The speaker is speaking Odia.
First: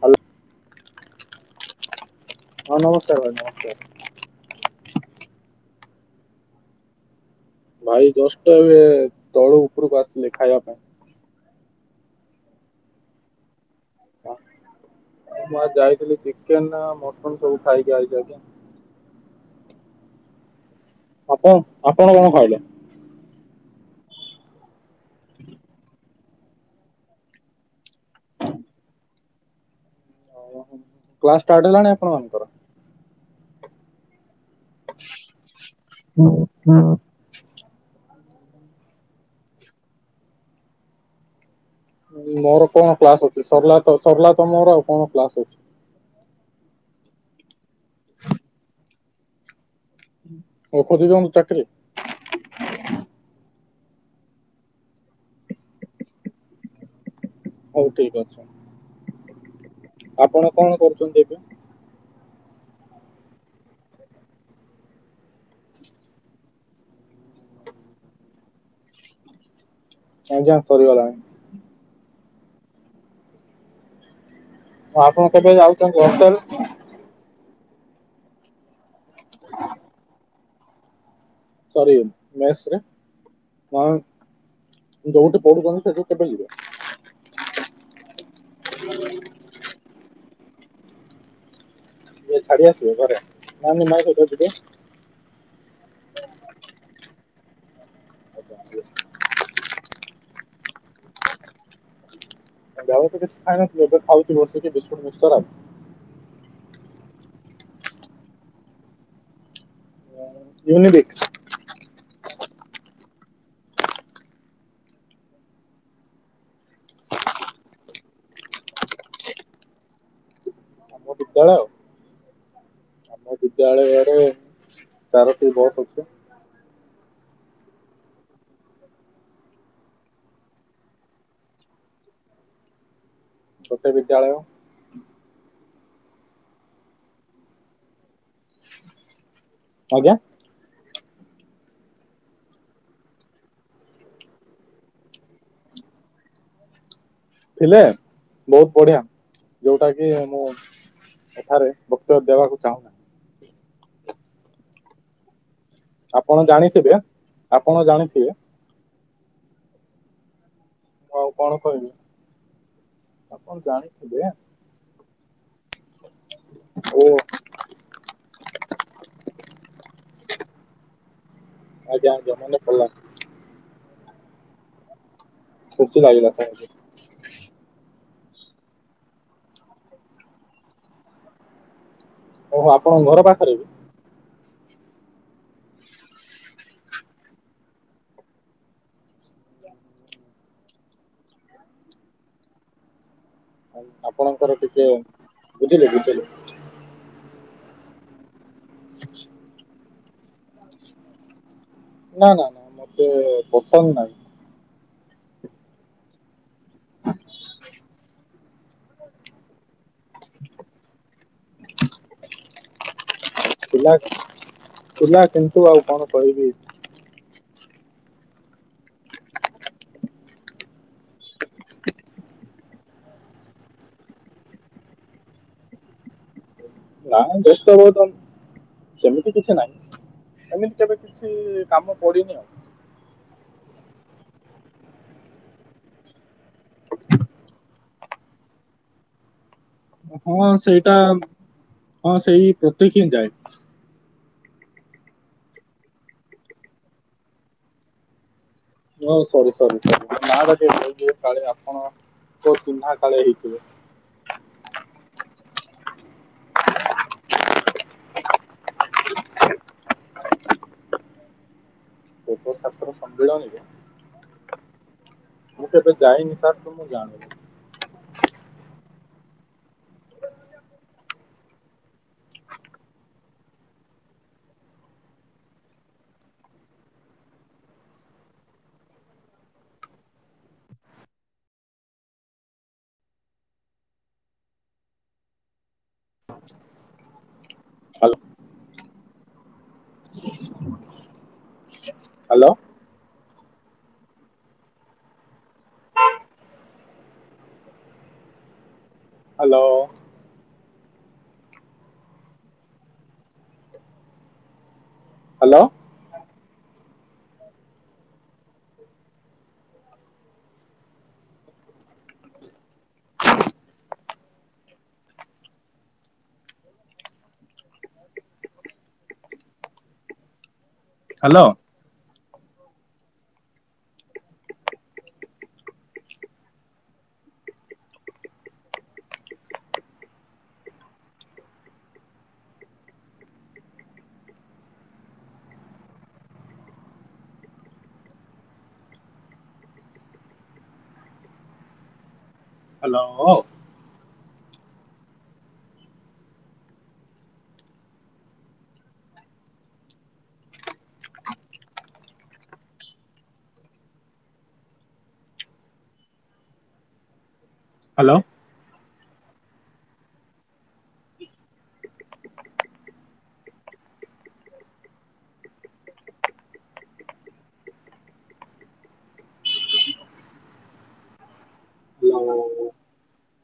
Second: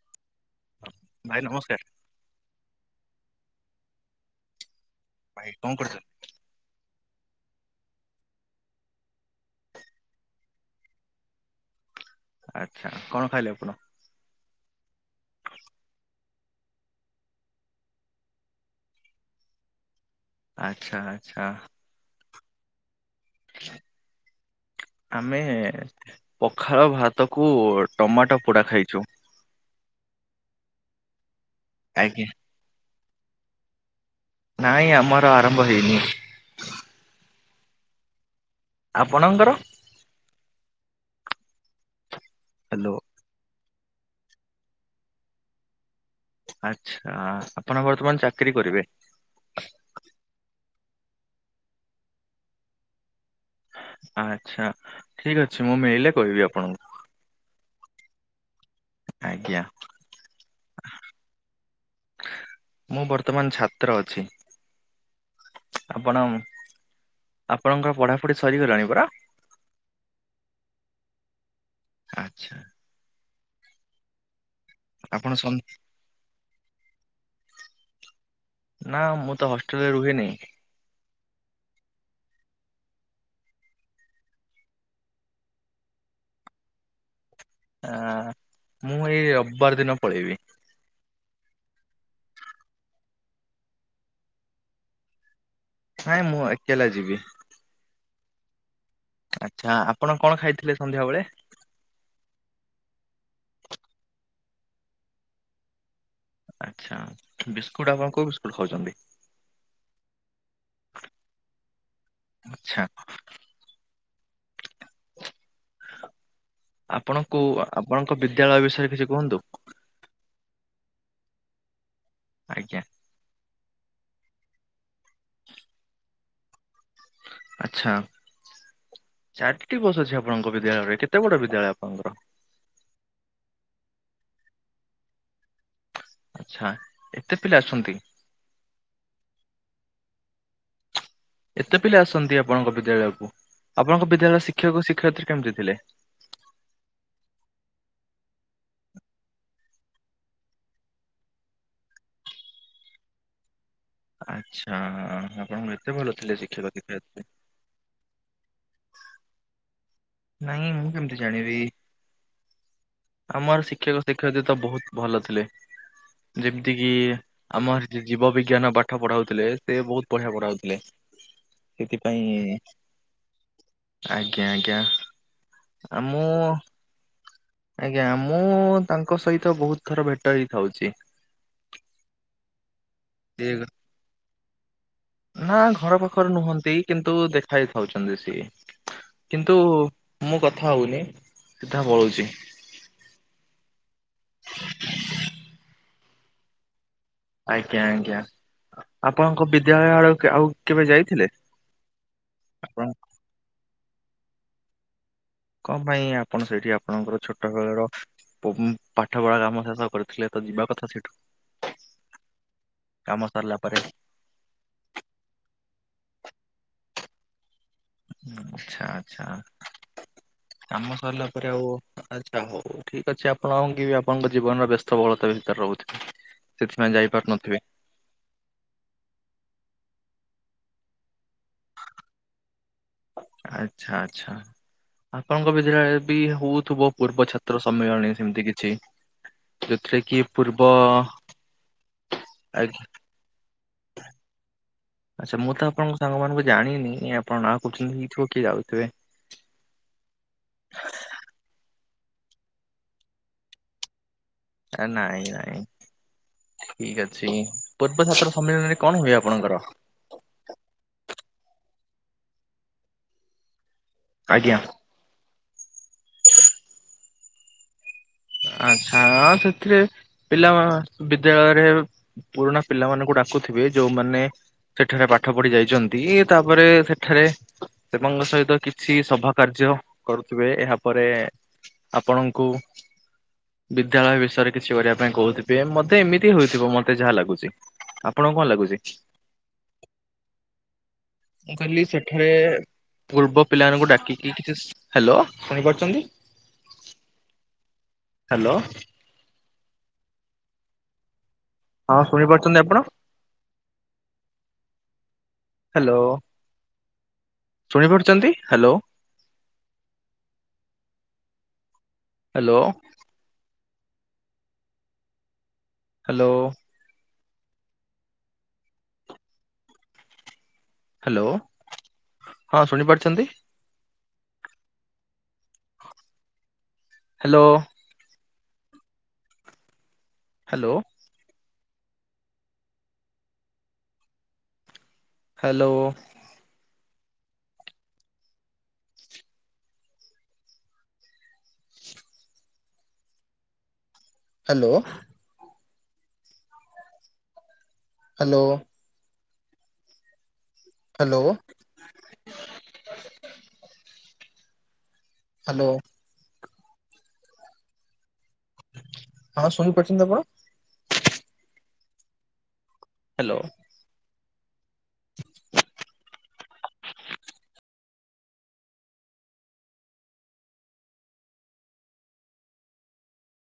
ହ୍ୟାଲୋ। ଭାଇ ନମସ୍କାର। ହଁ ନମସ୍କାର ଭାଇ ନମସ୍କାର। ଭାଇ କଣ କରୁଛ? ଭାଇ ଯୁଷ୍ଟ ଏବେ ତଳୁ ଉପରକୁ ଆସିଥିଲି ଖାଇବା ପାଇଁ। ଆଛା କଣ ଖାଇଲେ ଆପଣ? ଆଉ ମୁଁ ଆ ଯାଇଥିଲି ଚିକେନ ମଟନ ସବୁ ଖାଇକି ଆଇଲି ଏଇକ୍ଷା। ଆଛା ଆଛା। ଖାଇଲି। ଆମେ ପଖାଳ ଭାତ କୁ ଟମାଟୋ ପୋଡ଼ା ଖାଇଛୁ। କ୍ଲାସ ଷ୍ଟାର୍ଟ ହେଲାଣି ଆଜ୍ଞା ଆପଣମାନଙ୍କର? ନାଇଁ ଆମର ଆରମ୍ଭ ହେଇନି। ଆପଣଙ୍କର? ମୋର ହ୍ୟାଲୋ କଣ କ୍ଲାସ ଅଛି ସରିଲାତ ସରିଲାତ ମୋର ଆଉ କଣ କ୍ଲାସ ଅଛି? ଆଛା ଆପଣ ବର୍ତ୍ତମାନ ଚାକିରୀ କରିବେ। ଓ ଖୋଯୁଚନ୍ତି ଚାକିରି। ଆଚ୍ଛା ଠିକ ଅଛି ମୁଁ ମିଳିଲେ କହିବି ଆପଣଙ୍କୁ। ହଉ ଠିକ ଅଛି। ଆଜ୍ଞା। ଆପଣ କଣ କରୁଛନ୍ତି ଏବେ? ମୁଁ ବର୍ତ୍ତମାନ ଛାତ୍ର ଅଛି। ଆପଣ ଆପଣଙ୍କର ପଢାପଢି ସରିଗଲାଣି ପରା। ଆଜ୍ଞା ସରିିଗଲାଣି। ଆଚ୍ଛା। ଆପଣ କେବେ ଯାଉଛନ୍ତି ହଷ୍ଟେଲ। ନା ମୁଁ ତ ହଷ୍ଟେଲରେ ରୁହେନି। ସରି ମେସରେ, ନାଁ ଯୋଉଠି ପଢୁଛନ୍ତି ସେଠିକି କେବେ ଯିବେ? ଆ ମୁଁ ଏଇ ରବିବାର ଦିନ ପଳେଇବି। ଛାଡ଼ି ଆସ ଘରେ ନା [unintelligible] ନାଇଁ ମୁଁ ଏକଲା ଯିବି। [inaudible] ଆଚ୍ଛା ଆପଣ କଣ ଖାଇଥିଲେ ସନ୍ଧ୍ୟାବେଳେ? ସନ୍ଧ୍ୟାବେଳେ କିଛି ଖାଇ ନଥିଲୁ ଏବେ ଖାଉଚୁ ବସିକି ବିସ୍କୁଟ ମିକ୍ସଚର ଆଉ। ଆଚ୍ଛା ବିସ୍କୁଟ ଆପଣ କୋଉ ବିସ୍କୁଟ ଖାଉଛନ୍ତି? ୟୁନିବିକ। [inaudible] ଆପଣଙ୍କୁ ଆପଣଙ୍କ ବିଦ୍ୟାଳୟ ବିଷୟରେ କିଛି କୁହନ୍ତୁ। ଆମ ବିଦ୍ୟାଳୟ। ଆଜ୍ଞା। ଆମ ବିଦ୍ୟାଳୟରେ ଚାରଟି ବସ୍ ଅଛି। ଆଚ୍ଛା। ଚାରିଟି ବସ ଅଛି ଆପଣଙ୍କ ବିଦ୍ୟାଳୟରେ କେତେ ବଡ ବିଦ୍ୟାଳୟ ଆପଣଙ୍କର? ଛୋଟ ବିଦ୍ୟାଳୟ। ଆଛା, ଏତେ ପିଲା ଅଛନ୍ତି। ଆଜ୍ଞା ଏତେ ପିଲା ଆସନ୍ତି ଆପଣଙ୍କ ବିଦ୍ୟାଳୟକୁ। ଆପଣଙ୍କ ବିଦ୍ୟାଳୟରେ ଶିକ୍ଷକ ଓ ଶିକ୍ଷୟତ୍ରୀ କେମିତି ଥିଲେ? ଥିଲେ ବହୁତ ବଢିଆ, ଯୋଉଟା କି ମୁଁ ଏଠାରେ ବକ୍ତବ୍ୟ ଦେବାକୁ ଚାହୁଁ ନାହିଁ। ଆଚ୍ଛା, ଆପଣଙ୍କର ଏତେ ଭଲ ଥିଲେ ଆପଣ ଶିକ୍ଷକ ଜାଣିଥିବେ, ଶିକ୍ଷୟତ୍ରୀ। ଆପଣ ଜାଣିଥିବେ ନାଇଁ ମୁଁ କେମିତି ଆଉ କଣ ଜାଣିବି କହିବି ଆପଣ ଆମର ଶିକ୍ଷକ, ଜାଣିଥିବେ ଶିକ୍ଷୟତ୍ରି ତ ବୋହୁତ୍ ଭଲ ଥି ହ ଯେମିତି କିି ଓ ଆମର ଜୀବ ବିିଜ୍ଞାନ ପାଠ ପଢାଉ ଥିଲେ। ସେ ବୋହୁତ୍ ବଢିଆ ପଢ଼ାଉଥିଲେ। ଆଜ୍ଞା ଆଜ୍ଞା ମନେ ସେଥିପାଇଁ ପଡିଲା ଆଜ୍ଞା, ଆଜ୍ଞା। ଆ ମୁଁ [unintelligible] ଆଜ୍ଞା, ମୁଁ ତାଙ୍କ ସହିତ ବହୁତ ଥର ଭେଟ ହେଇଥାଉଛି। ଓହୋ ଆପଣଙ୍କ ଘର ସିଏ ପାଖରେ କି? ନା ଘର ପାଖରେ ନୁହନ୍ତି। କିନ୍ତୁ ଦେଖା ହେଇ ପାରୁଛନ୍ତି ସିଏ କିନ୍ତୁ ମୁଁ କଥା ହଉନି [unintelligible] ଆପଣଙ୍କର ଟିକେ ବୁଝିଲେ, ବୁଝିଲେ ଆଜ୍ଞା ଆଜ୍ଞା ଆପଣଙ୍କ ବିଦ୍ୟାଳୟ ଆଡକୁ ଆଉ କେବେ ଯାଇଥିଲେ। ନା ନା ନା ଆପଣ ମତେ ପସନ୍ଦ୍ ନାହିଁ। [unintelligible] ଥିଲେ ତ ଯିବା କଥା ସେଇଠୁ କାମ ସାରିଲା ପରେ। ପୁଲା କିନ୍ତୁ ଆଚ୍ଛା ଆଚ୍ଛା କାମ ସରିଲା ପରେ ଆଉ ଆଚ୍ଛା ହୋଉ ଠିକ୍ ଅଛି। ଆପଣ ବିହେବି ଆପଣଙ୍କ ଜୀବନର ବ୍ୟସ୍ତ ବୋହୁଳତା [unintelligible] ନାଇଁ ବ୍ୟସ୍ତ ବହୁତ ସେମିତି କିଛି ନାହିଁ। ଏମିତି କେବେ କିଛି କାମ ପଡିନି ଆଉ ଆଚ୍ଛା ଆଚ୍ଛା ଆପଣଙ୍କ ବିଦଳୟରେ ବି ହଉଥିବ ପୂର୍ବ ଛାତ୍ର ସମ୍ମିଳନୀ ସେମିତି କିଛି ସେଥିରେ କିଏ ହଁ ପୁର୍ବ ସେଇଟା ହଁ ସେଇ ଆ ପ୍ରତୀକ ହିଁ ଯାଏ [unintelligible] ହ ସରି ସରି କାଳେ ଆପଣ କୋଉ ଚିହ୍ନା କାଳେ ହେଇଥିବେ। ନାଇଁ ନାଇଁ ଠିକ୍ ଅଛି। ପୁର୍ବ ଛାତ୍ର ସମ୍ମିଳନୀ କଣ ହବି ଆପଣଙ୍କର ସେଟ ଛାତ୍ର ସମ୍ମିଳନୀ ଆଜ୍ଞା। ମୁଁ କେବେ ଯାଇନି ସାର୍, ମୁଁ ଜାଣିନି [inaudible] ଡାକୁଥିବେ ଯୋଉମାନେ [inaudible] କରୁଥିବେ ଏହାପରେ ଆପଣଙ୍କୁ ବିଦ୍ୟାଳୟ ବିଷୟରେ କିଛି କରିବା ପାଇଁ କହୁଥିବେ। ମ ମତେ ଏମିତି ହେଇଥିବ ମତେ ହ୍ୟାଲୋ ମୁଁ କହିଲି ସେଠାରେ ହ୍ୟାଲୋ ପୂର୍ବ। ପିଲାମାନଙ୍କୁ ଡାକିକି କିଛି ହେଲୋ ଶୁଣିପାରୁଛନ୍ତି? ହ୍ୟାଲୋ। ହ୍ୟାଲୋ। ହଁ ଶୁଣିପାରୁଛନ୍ତି ଆପଣ? ହ୍ୟାଲୋ। ଶୁଣିପାରୁୁଛନ୍ତି ହ୍ୟାଲୋ? ହ୍ୟାଲୋ। ହ୍ୟାଲୋ। ହ୍ୟାଲୋ ହଁ ଶୁଣି ପାରୁଛନ୍ତି? Hello. Hello. Hello. Hello. Hello. Hello. Hello. Hello. Hello. ହଁ ଶୁଣିପାରୁଛନ୍ତି ଆପଣ? ହ୍ୟାଲୋ।